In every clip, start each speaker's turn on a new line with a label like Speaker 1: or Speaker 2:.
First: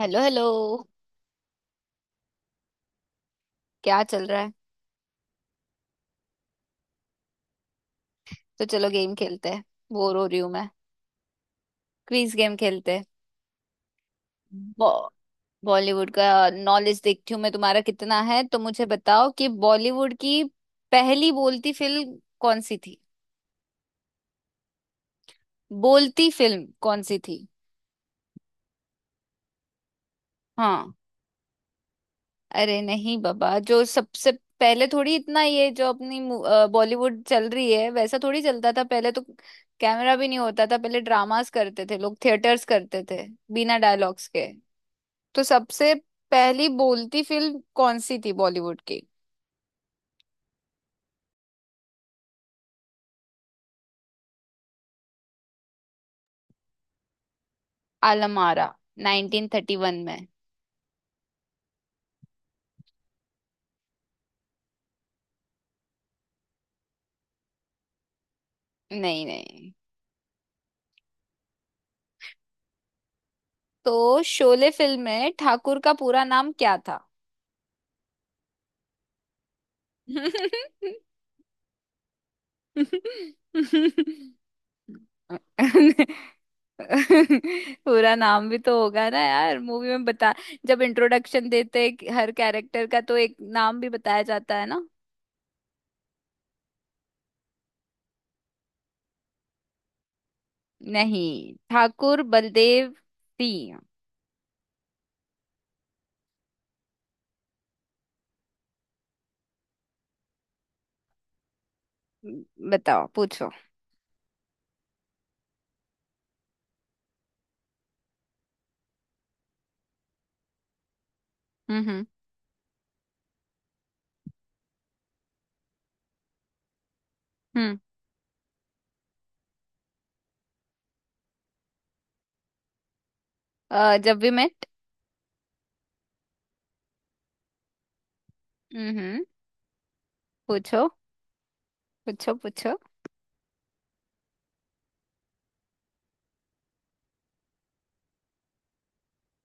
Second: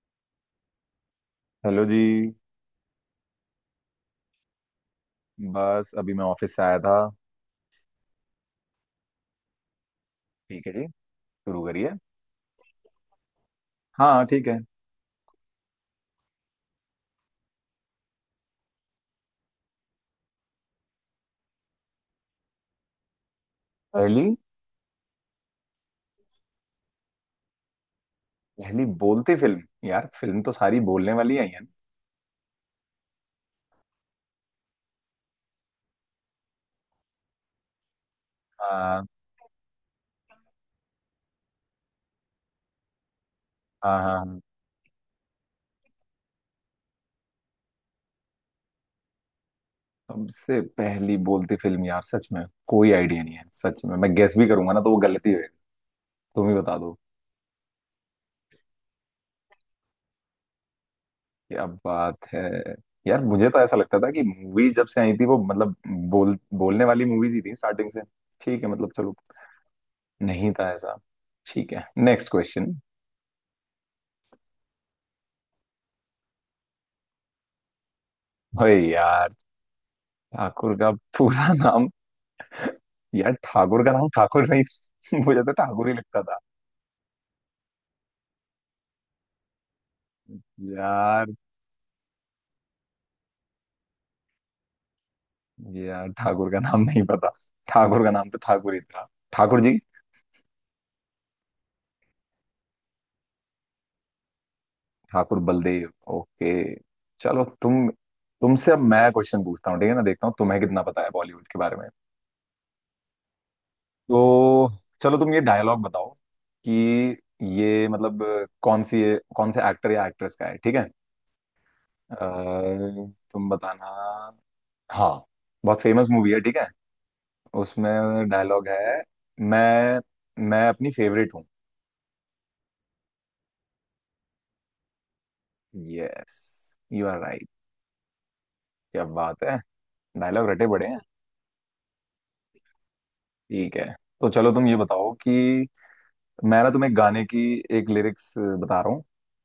Speaker 1: Hello hello.
Speaker 2: Hello जी।
Speaker 1: क्या चल रहा है?
Speaker 2: बस अभी मैं ऑफिस से आया था।
Speaker 1: तो चलो गेम खेलते हैं। बोर हो रही हूँ
Speaker 2: ठीक
Speaker 1: मैं।
Speaker 2: है जी, शुरू करिए।
Speaker 1: क्विज गेम खेलते हैं।
Speaker 2: हाँ ठीक है।
Speaker 1: बॉ- बॉलीवुड का नॉलेज देखती हूँ मैं तुम्हारा कितना है, तो मुझे बताओ कि बॉलीवुड की पहली बोलती फिल्म कौन सी थी?
Speaker 2: पहली?
Speaker 1: बोलती फिल्म कौन सी थी?
Speaker 2: पहली बोलती फिल्म यार, फिल्म तो सारी
Speaker 1: हाँ।
Speaker 2: बोलने वाली आई है ना।
Speaker 1: अरे नहीं बाबा, जो सबसे पहले थोड़ी, इतना ये जो अपनी बॉलीवुड चल रही है वैसा थोड़ी चलता था
Speaker 2: हाँ
Speaker 1: पहले तो। कैमरा भी नहीं होता था पहले, ड्रामास करते थे लोग, थिएटर्स करते थे बिना
Speaker 2: हाँ हाँ
Speaker 1: डायलॉग्स
Speaker 2: हाँ।
Speaker 1: के। तो सबसे पहली बोलती फिल्म कौन सी थी बॉलीवुड की?
Speaker 2: सबसे पहली बोलती फिल्म यार, सच में कोई आइडिया नहीं है। सच में मैं गेस भी करूंगा ना तो वो गलती होगी। तुम ही बता दो।
Speaker 1: आलमारा, 1931 में।
Speaker 2: क्या बात है! यार मुझे तो ऐसा लगता था कि मूवी जब से आई थी वो मतलब बोलने वाली मूवीज ही थी स्टार्टिंग से। ठीक है मतलब, चलो।
Speaker 1: नहीं नहीं।
Speaker 2: नहीं था ऐसा। ठीक है, नेक्स्ट क्वेश्चन।
Speaker 1: तो शोले फिल्म में ठाकुर का पूरा नाम क्या था?
Speaker 2: यार ठाकुर का पूरा नाम, यार ठाकुर का नाम ठाकुर नहीं? मुझे तो ठाकुर ही लगता था।
Speaker 1: पूरा नाम भी तो होगा ना यार, मूवी में बता। जब
Speaker 2: यार,
Speaker 1: इंट्रोडक्शन देते हैं कि हर कैरेक्टर का, तो एक नाम भी बताया जाता है ना।
Speaker 2: यार ठाकुर का नाम नहीं पता। ठाकुर का नाम तो ठाकुर ही था, ठाकुर जी।
Speaker 1: नहीं, ठाकुर बलदेव सिंह।
Speaker 2: ठाकुर बलदेव, ओके। चलो तुम, तुमसे अब मैं क्वेश्चन पूछता हूँ, ठीक है ना। देखता हूँ तुम्हें कितना पता है बॉलीवुड के बारे में।
Speaker 1: बताओ, पूछो।
Speaker 2: तो चलो तुम ये डायलॉग बताओ कि ये मतलब कौन सी, कौन से एक्टर या एक्ट्रेस का है, ठीक है।
Speaker 1: हम्म।
Speaker 2: अ, तुम बताना। हाँ, बहुत फेमस मूवी है, ठीक है।
Speaker 1: हम्म।
Speaker 2: उसमें डायलॉग है, मैं मैं अपनी फेवरेट हूँ।
Speaker 1: जब we met.
Speaker 2: Yes, you are right. क्या
Speaker 1: हम्म।
Speaker 2: बात है, डायलॉग रटे बड़े
Speaker 1: पूछो,
Speaker 2: हैं।
Speaker 1: पूछो, पूछो।
Speaker 2: ठीक है, तो चलो तुम ये बताओ कि मैं ना तुम्हें गाने की एक लिरिक्स बता रहा हूँ,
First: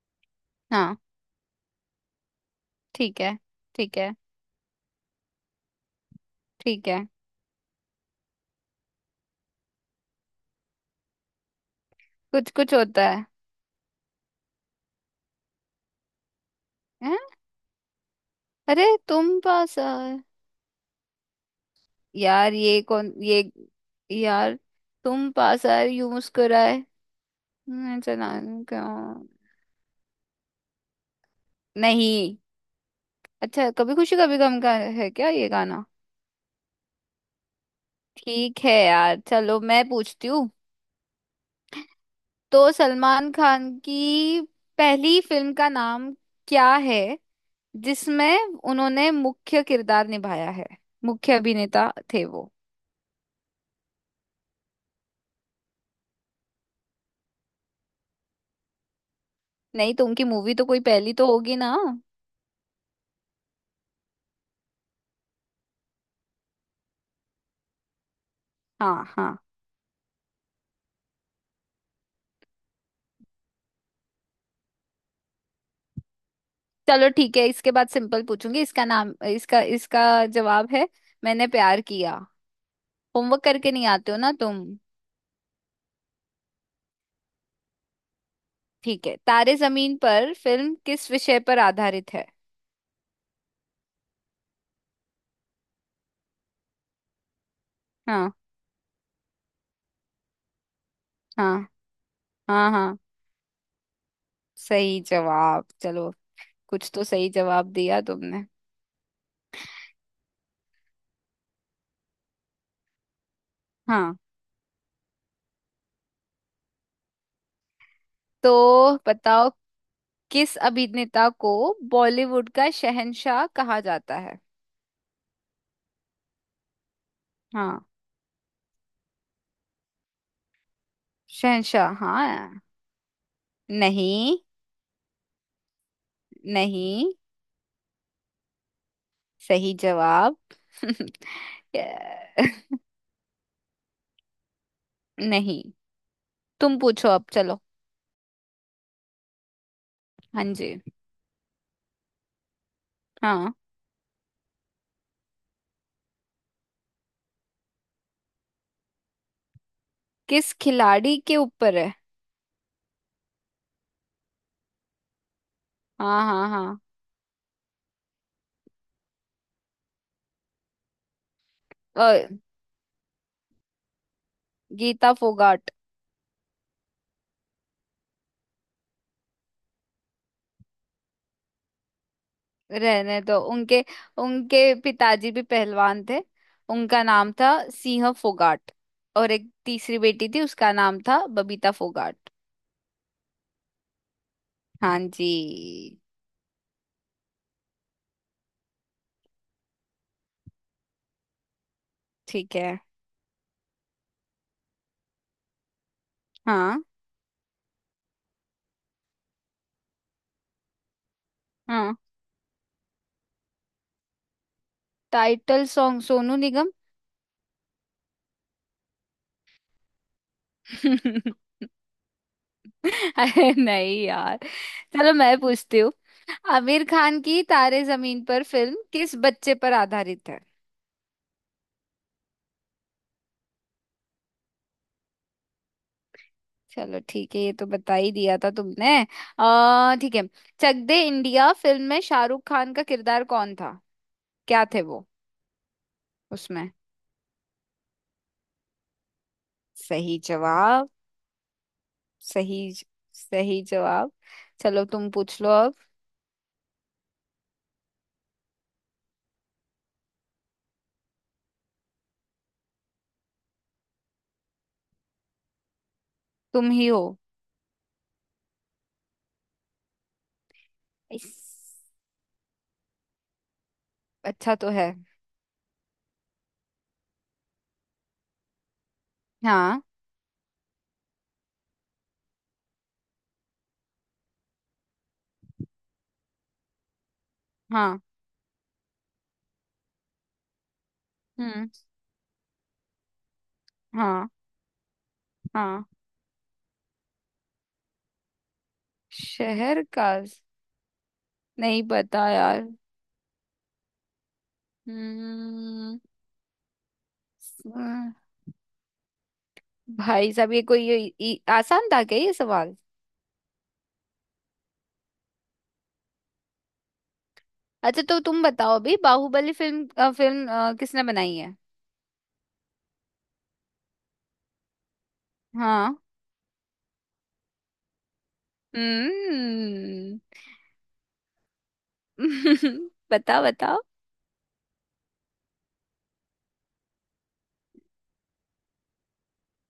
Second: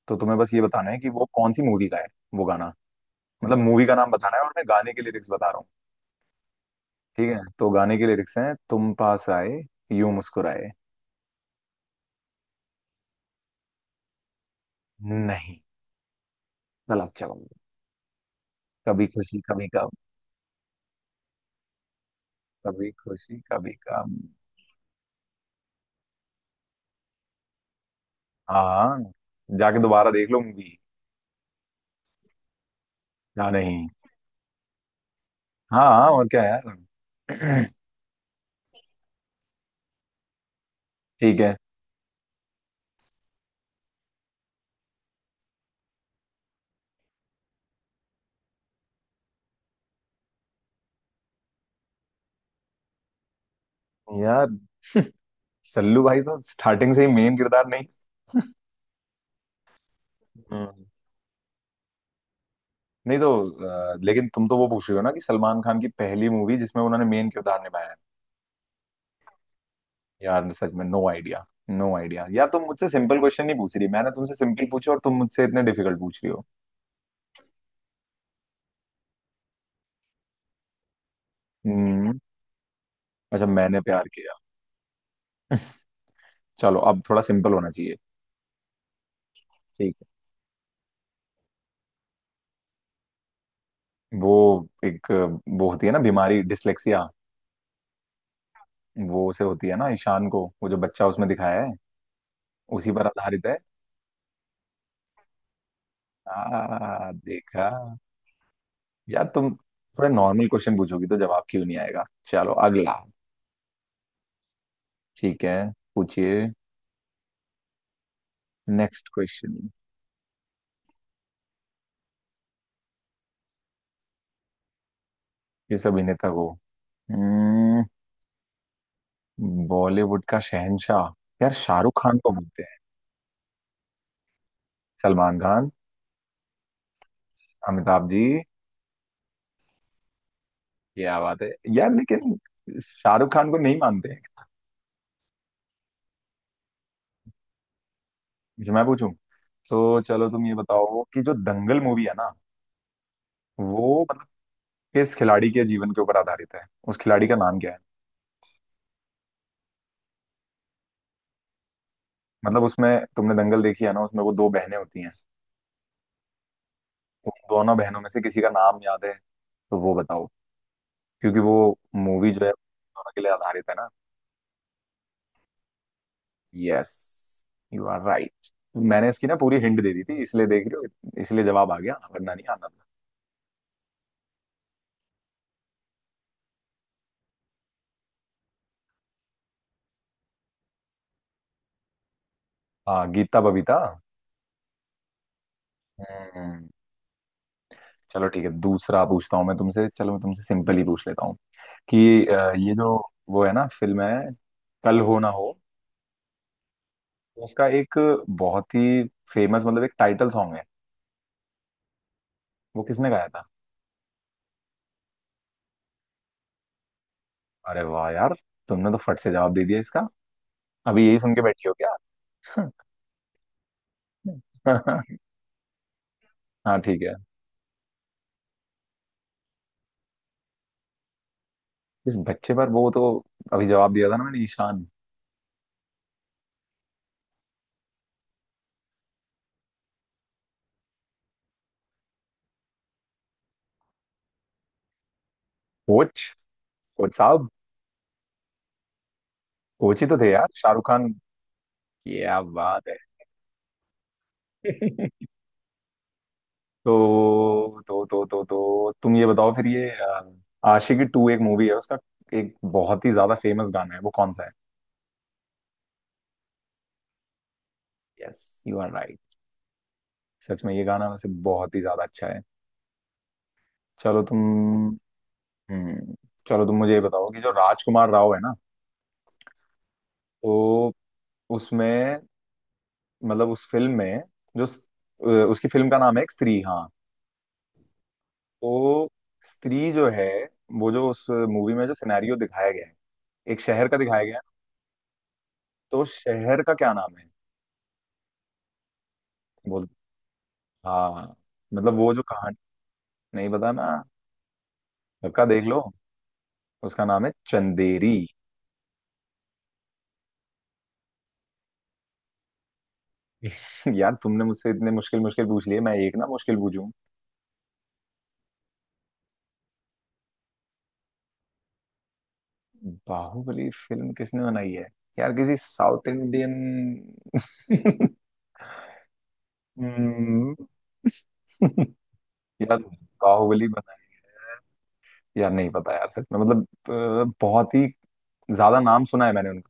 Speaker 2: तो तुम्हें बस ये बताना
Speaker 1: हाँ
Speaker 2: है कि वो कौन सी मूवी का है वो गाना।
Speaker 1: ठीक है।
Speaker 2: मतलब मूवी का
Speaker 1: ठीक
Speaker 2: नाम
Speaker 1: है।
Speaker 2: बताना है, और मैं गाने की लिरिक्स बता रहा हूँ।
Speaker 1: ठीक है।
Speaker 2: ठीक है, तो गाने की लिरिक्स हैं, तुम पास आए, यूं मुस्कुराए।
Speaker 1: कुछ कुछ होता है।
Speaker 2: नहीं, गलत
Speaker 1: हैं?
Speaker 2: जवाब।
Speaker 1: अरे
Speaker 2: कभी
Speaker 1: तुम
Speaker 2: खुशी कभी
Speaker 1: पास
Speaker 2: गम।
Speaker 1: आए। यार ये
Speaker 2: कभी
Speaker 1: कौन
Speaker 2: खुशी
Speaker 1: ये।
Speaker 2: कभी गम।
Speaker 1: यार तुम पास आए यूं मुस्कुराए। चला।
Speaker 2: हाँ,
Speaker 1: क्यों?
Speaker 2: जाके दोबारा देख लो मूवी।
Speaker 1: नहीं।
Speaker 2: या
Speaker 1: अच्छा,
Speaker 2: नहीं?
Speaker 1: कभी खुशी कभी गम का है क्या ये गाना?
Speaker 2: हाँ हाँ और क्या यार।
Speaker 1: ठीक है यार, चलो मैं पूछती हूँ।
Speaker 2: ठीक है।
Speaker 1: तो सलमान खान की पहली फिल्म का नाम क्या है जिसमें उन्होंने मुख्य किरदार निभाया है? मुख्य अभिनेता थे वो।
Speaker 2: यार, सल्लू भाई तो स्टार्टिंग से ही मेन किरदार नहीं।
Speaker 1: नहीं तो उनकी मूवी तो कोई
Speaker 2: हम्म।
Speaker 1: पहली तो होगी ना।
Speaker 2: नहीं तो, लेकिन तुम तो वो पूछ रहे हो ना कि सलमान खान की पहली मूवी जिसमें उन्होंने मेन किरदार निभाया है।
Speaker 1: हाँ हाँ।
Speaker 2: यार सच में नो आइडिया। नो आइडिया यार, तुम मुझसे सिंपल क्वेश्चन नहीं पूछ रही। मैंने तुमसे सिंपल पूछे और तुम मुझसे इतने डिफिकल्ट पूछ रही हो।
Speaker 1: चलो ठीक है, इसके बाद सिंपल पूछूंगी। इसका नाम, इसका इसका जवाब है मैंने प्यार
Speaker 2: हम्म।
Speaker 1: किया। होमवर्क
Speaker 2: अच्छा,
Speaker 1: करके
Speaker 2: मैंने
Speaker 1: नहीं
Speaker 2: प्यार
Speaker 1: आते हो ना
Speaker 2: किया।
Speaker 1: तुम।
Speaker 2: चलो, अब थोड़ा सिंपल होना चाहिए।
Speaker 1: ठीक है, तारे
Speaker 2: ठीक
Speaker 1: जमीन
Speaker 2: है।
Speaker 1: पर फिल्म किस विषय पर आधारित है?
Speaker 2: वो एक वो होती है ना बीमारी, डिसलेक्सिया।
Speaker 1: हाँ
Speaker 2: वो से होती है ना ईशान को, वो जो बच्चा उसमें
Speaker 1: हाँ
Speaker 2: दिखाया है।
Speaker 1: हाँ
Speaker 2: उसी
Speaker 1: हाँ,
Speaker 2: पर आधारित है।
Speaker 1: सही जवाब। चलो, कुछ तो सही
Speaker 2: देखा।
Speaker 1: जवाब दिया तुमने।
Speaker 2: यार तुम थोड़े नॉर्मल क्वेश्चन पूछोगी तो जवाब क्यों नहीं आएगा। चलो अगला।
Speaker 1: हाँ।
Speaker 2: ठीक है, पूछिए।
Speaker 1: तो
Speaker 2: नेक्स्ट
Speaker 1: बताओ,
Speaker 2: क्वेश्चन।
Speaker 1: किस अभिनेता को बॉलीवुड का शहंशाह कहा जाता है?
Speaker 2: किस अभिनेता को,
Speaker 1: हाँ।
Speaker 2: हम्म, बॉलीवुड का शहंशाह? यार
Speaker 1: शहंशाह,
Speaker 2: शाहरुख खान को
Speaker 1: हाँ।
Speaker 2: बोलते हैं।
Speaker 1: नहीं।
Speaker 2: सलमान खान।
Speaker 1: नहीं।
Speaker 2: अमिताभ जी।
Speaker 1: सही जवाब।
Speaker 2: क्या बात है! यार लेकिन
Speaker 1: Yeah.
Speaker 2: शाहरुख खान को नहीं मानते हैं?
Speaker 1: नहीं, तुम पूछो अब, चलो।
Speaker 2: अच्छा, मैं पूछूं। तो चलो
Speaker 1: हाँ
Speaker 2: तुम ये
Speaker 1: जी।
Speaker 2: बताओ कि जो दंगल मूवी है ना,
Speaker 1: हाँ।
Speaker 2: वो मतलब किस खिलाड़ी के जीवन के ऊपर आधारित है? उस खिलाड़ी का नाम क्या है?
Speaker 1: किस खिलाड़ी के ऊपर है?
Speaker 2: मतलब उसमें, तुमने दंगल देखी है ना, उसमें वो दो बहनें होती हैं,
Speaker 1: हाँ हाँ हाँ।
Speaker 2: तो उन दोनों बहनों में से किसी का नाम याद है तो वो बताओ। क्योंकि वो
Speaker 1: अ,
Speaker 2: मूवी जो है दोनों के लिए आधारित है ना।
Speaker 1: Geeta Phogat.
Speaker 2: Yes, you are right. मैंने इसकी ना पूरी हिंट दे दी थी, इसलिए देख रही हो इसलिए जवाब आ गया, वरना नहीं आना था।
Speaker 1: रहने दो उनके। उनके पिताजी भी पहलवान थे। उनका नाम था सिंह फोगाट। और एक तीसरी बेटी थी, उसका नाम था बबीता फोगाट।
Speaker 2: हाँ, गीता बबीता।
Speaker 1: हाँ जी।
Speaker 2: हम्म। चलो ठीक है, दूसरा पूछता हूँ मैं तुमसे। चलो, मैं तुमसे सिंपल ही पूछ लेता हूँ। कि
Speaker 1: ठीक
Speaker 2: ये
Speaker 1: है।
Speaker 2: जो वो है ना, फिल्म है कल हो ना हो,
Speaker 1: हाँ
Speaker 2: उसका एक बहुत ही फेमस मतलब एक टाइटल सॉन्ग है,
Speaker 1: हाँ।
Speaker 2: वो किसने गाया था?
Speaker 1: Title song, Sonu Nigam.
Speaker 2: अरे वाह यार, तुमने तो फट से जवाब दे दिया इसका। अभी यही सुन के बैठी हो क्या?
Speaker 1: अरे नहीं यार। चलो मैं पूछती हूँ।
Speaker 2: हाँ
Speaker 1: आमिर
Speaker 2: ठीक है।
Speaker 1: खान की तारे जमीन पर फिल्म किस बच्चे पर आधारित है?
Speaker 2: इस बच्चे पर? वो तो अभी जवाब दिया था ना मैंने, ईशान।
Speaker 1: चलो ठीक है, ये तो बता ही दिया था तुमने। आ ठीक है। चक दे इंडिया फिल्म में शाहरुख खान का किरदार कौन था? क्या थे वो,
Speaker 2: कोच।
Speaker 1: उसमें?
Speaker 2: कोच साहब, कोच ही तो
Speaker 1: सही
Speaker 2: थे यार शाहरुख
Speaker 1: जवाब।
Speaker 2: खान। क्या
Speaker 1: सही,
Speaker 2: बात है!
Speaker 1: सही जवाब। चलो तुम पूछ लो अब।
Speaker 2: तो तुम ये बताओ फिर ये आशिकी टू एक मूवी है, उसका एक बहुत ही ज्यादा फेमस गाना है, वो कौन सा है?
Speaker 1: तुम ही हो।
Speaker 2: Yes, you are. सच में ये गाना वैसे
Speaker 1: इस।
Speaker 2: बहुत ही ज्यादा अच्छा है। चलो तुम,
Speaker 1: अच्छा तो है।
Speaker 2: हम्म। चलो तुम मुझे ये बताओ कि जो राजकुमार राव है ना,
Speaker 1: हाँ
Speaker 2: तो उसमें मतलब उस फिल्म में, जो स- उसकी फिल्म का नाम है एक स्त्री, हाँ।
Speaker 1: हाँ।
Speaker 2: तो स्त्री जो है, वो जो उस
Speaker 1: हम्म।
Speaker 2: मूवी में जो सिनेरियो दिखाया गया है, एक शहर का दिखाया
Speaker 1: हाँ
Speaker 2: गया है,
Speaker 1: हाँ।
Speaker 2: तो उस शहर का क्या नाम है?
Speaker 1: शहर
Speaker 2: बोल।
Speaker 1: का
Speaker 2: हाँ हाँ,
Speaker 1: नहीं
Speaker 2: मतलब वो जो
Speaker 1: पता
Speaker 2: कहानी।
Speaker 1: यार।
Speaker 2: नहीं पता ना? पक्का देख लो,
Speaker 1: हम्म।
Speaker 2: उसका नाम है चंदेरी।
Speaker 1: स- भाई साहब, ये कोई आसान था क्या ये सवाल?
Speaker 2: यार तुमने मुझसे इतने मुश्किल मुश्किल पूछ लिए, मैं एक ना मुश्किल पूछूं।
Speaker 1: अच्छा तो तुम बताओ अभी, बाहुबली फिल्म किसने बनाई है?
Speaker 2: बाहुबली फिल्म किसने बनाई है? यार किसी
Speaker 1: हाँ।
Speaker 2: South Indian.
Speaker 1: हम्म।
Speaker 2: हम्म, यार
Speaker 1: बताओ,
Speaker 2: बाहुबली
Speaker 1: बताओ।
Speaker 2: बनाई, यार नहीं पता यार सच में। मतलब बहुत ही ज्यादा नाम सुना है मैंने उनका,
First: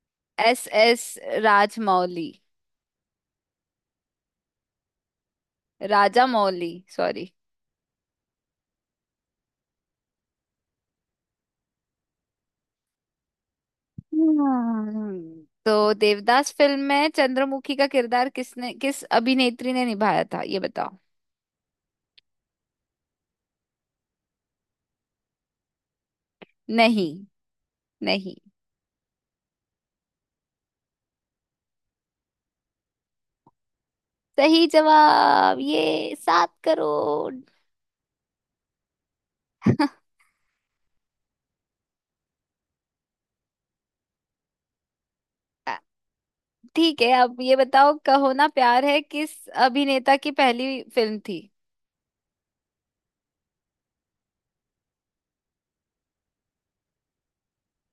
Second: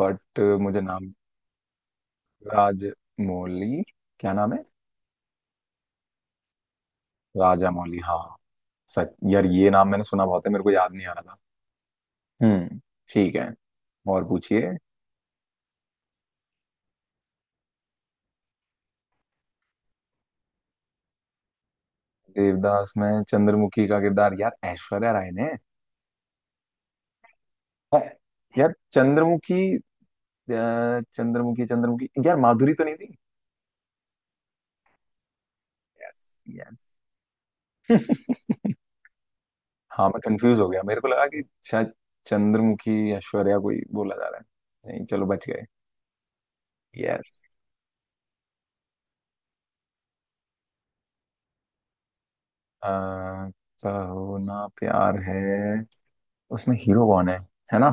Speaker 2: बट
Speaker 1: एस
Speaker 2: मुझे
Speaker 1: एस
Speaker 2: नाम।
Speaker 1: राजमौली।
Speaker 2: राजमौली। क्या नाम है?
Speaker 1: राजा मौली, सॉरी।
Speaker 2: राजा मौली, हाँ। सच यार, ये नाम मैंने सुना बहुत है, मेरे को याद नहीं आ रहा था। हम्म, ठीक है, और पूछिए।
Speaker 1: हम्म। तो देवदास फिल्म में चंद्रमुखी का किरदार किसने, किस अभिनेत्री ने निभाया था, ये बताओ।
Speaker 2: देवदास में चंद्रमुखी का किरदार, यार ऐश्वर्या राय ने
Speaker 1: नहीं।
Speaker 2: है।
Speaker 1: नहीं।
Speaker 2: यार चंद्रमुखी, अ, चंद्रमुखी चंद्रमुखी यार माधुरी तो नहीं थी?
Speaker 1: सही जवाब, ये
Speaker 2: यस
Speaker 1: सात
Speaker 2: यस।
Speaker 1: करोड़
Speaker 2: हाँ मैं कंफ्यूज हो गया, मेरे को लगा कि शायद चंद्रमुखी ऐश्वर्या कोई बोला जा रहा है। नहीं चलो, बच गए।
Speaker 1: अ, ठीक है,
Speaker 2: यस।
Speaker 1: अब ये बताओ, कहो ना प्यार है किस अभिनेता की पहली फिल्म थी?
Speaker 2: अ, कहो ना प्यार है, उसमें हीरो कौन है ना।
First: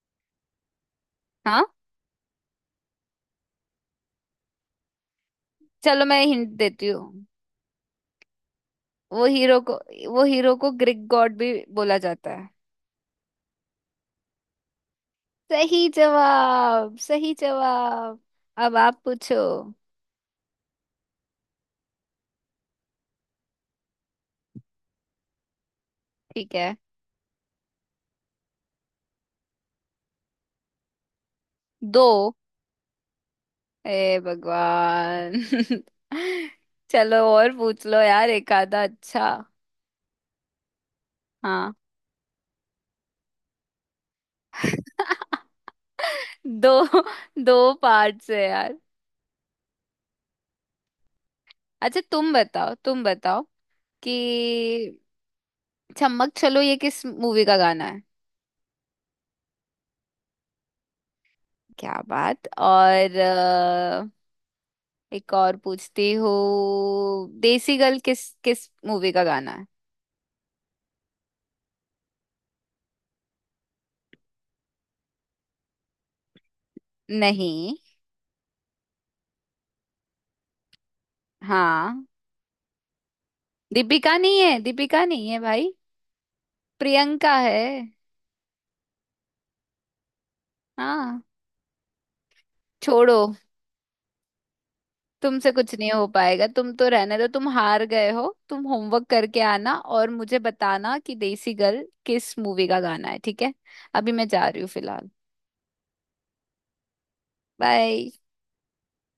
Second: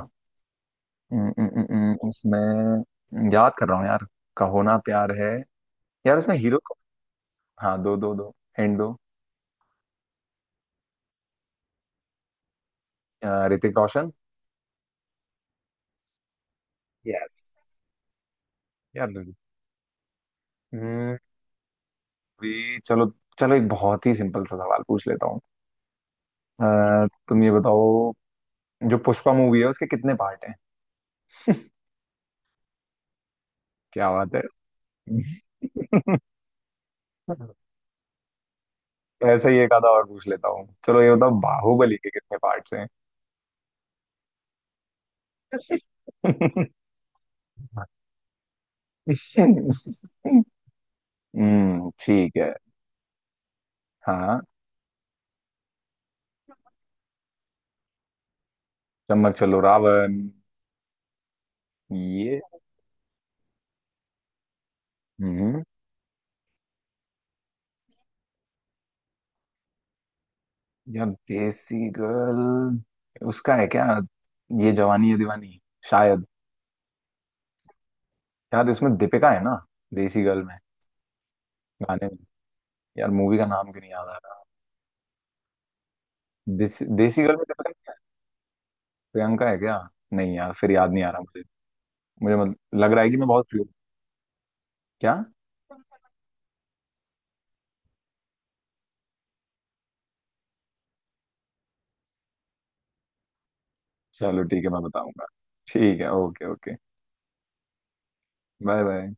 Speaker 2: उम, उम, उम,
Speaker 1: हाँ,
Speaker 2: उसमें याद कर रहा हूँ यार, कहो ना प्यार है।
Speaker 1: चलो
Speaker 2: यार
Speaker 1: मैं
Speaker 2: उसमें
Speaker 1: हिंट
Speaker 2: हीरो कौन?
Speaker 1: देती हूँ।
Speaker 2: हाँ, दो दो दो हिंट दो।
Speaker 1: वो हीरो को वो हीरो को ग्रीक गॉड भी बोला जाता है।
Speaker 2: ऋतिक रोशन।
Speaker 1: सही जवाब, सही
Speaker 2: यस।
Speaker 1: जवाब। अब आप
Speaker 2: यार,
Speaker 1: पूछो।
Speaker 2: हम्म, भी चलो। चलो एक बहुत ही सिंपल सा सवाल पूछ लेता हूँ।
Speaker 1: ठीक है।
Speaker 2: तुम ये बताओ, जो पुष्पा मूवी है उसके कितने पार्ट हैं?
Speaker 1: दो।
Speaker 2: क्या
Speaker 1: हे
Speaker 2: बात है!
Speaker 1: भगवान। चलो और पूछ लो यार, एक आधा अच्छा।
Speaker 2: ऐसा ही एक आधा और पूछ लेता हूँ। चलो ये बताओ,
Speaker 1: हाँ।
Speaker 2: बाहुबली के कितने पार्ट्स हैं?
Speaker 1: दो। दो पार्ट्स है यार। अच्छा, तुम
Speaker 2: ठीक है।
Speaker 1: बताओ, तुम बताओ
Speaker 2: हाँ।
Speaker 1: कि चम्मक चलो ये किस मूवी का गाना है?
Speaker 2: चम्मक चलो, रावण।
Speaker 1: क्या
Speaker 2: ये।
Speaker 1: बात। और एक और
Speaker 2: हम्म,
Speaker 1: पूछती हूँ, देसी गर्ल किस किस मूवी का गाना है?
Speaker 2: यार देसी गर्ल, उसका है क्या ये जवानी है दीवानी, शायद?
Speaker 1: नहीं।
Speaker 2: यार इसमें दीपिका है ना, देसी गर्ल में, गाने
Speaker 1: हाँ।
Speaker 2: में? यार मूवी का नाम क्यों नहीं याद
Speaker 1: दीपिका
Speaker 2: आ
Speaker 1: नहीं
Speaker 2: रहा।
Speaker 1: है, दीपिका नहीं है भाई।
Speaker 2: देसी, देसी गर्ल
Speaker 1: प्रियंका
Speaker 2: में
Speaker 1: है।
Speaker 2: दीपिका नहीं है? प्रियंका है क्या? नहीं यार, फिर याद नहीं आ रहा
Speaker 1: हाँ।
Speaker 2: मुझे। मुझे मत, लग रहा है कि
Speaker 1: छोड़ो।
Speaker 2: मैं बहुत फ्री हूँ। क्या?
Speaker 1: तुमसे कुछ नहीं हो पाएगा, तुम तो रहने दो, तुम हार गए हो। तुम होमवर्क करके आना और मुझे बताना कि देसी गर्ल किस मूवी का गाना है, ठीक है? अभी मैं
Speaker 2: चलो
Speaker 1: जा रही
Speaker 2: ठीक है,
Speaker 1: हूँ
Speaker 2: मैं
Speaker 1: फिलहाल।
Speaker 2: बताऊंगा। ठीक है, okay okay.
Speaker 1: Bye.
Speaker 2: Bye bye.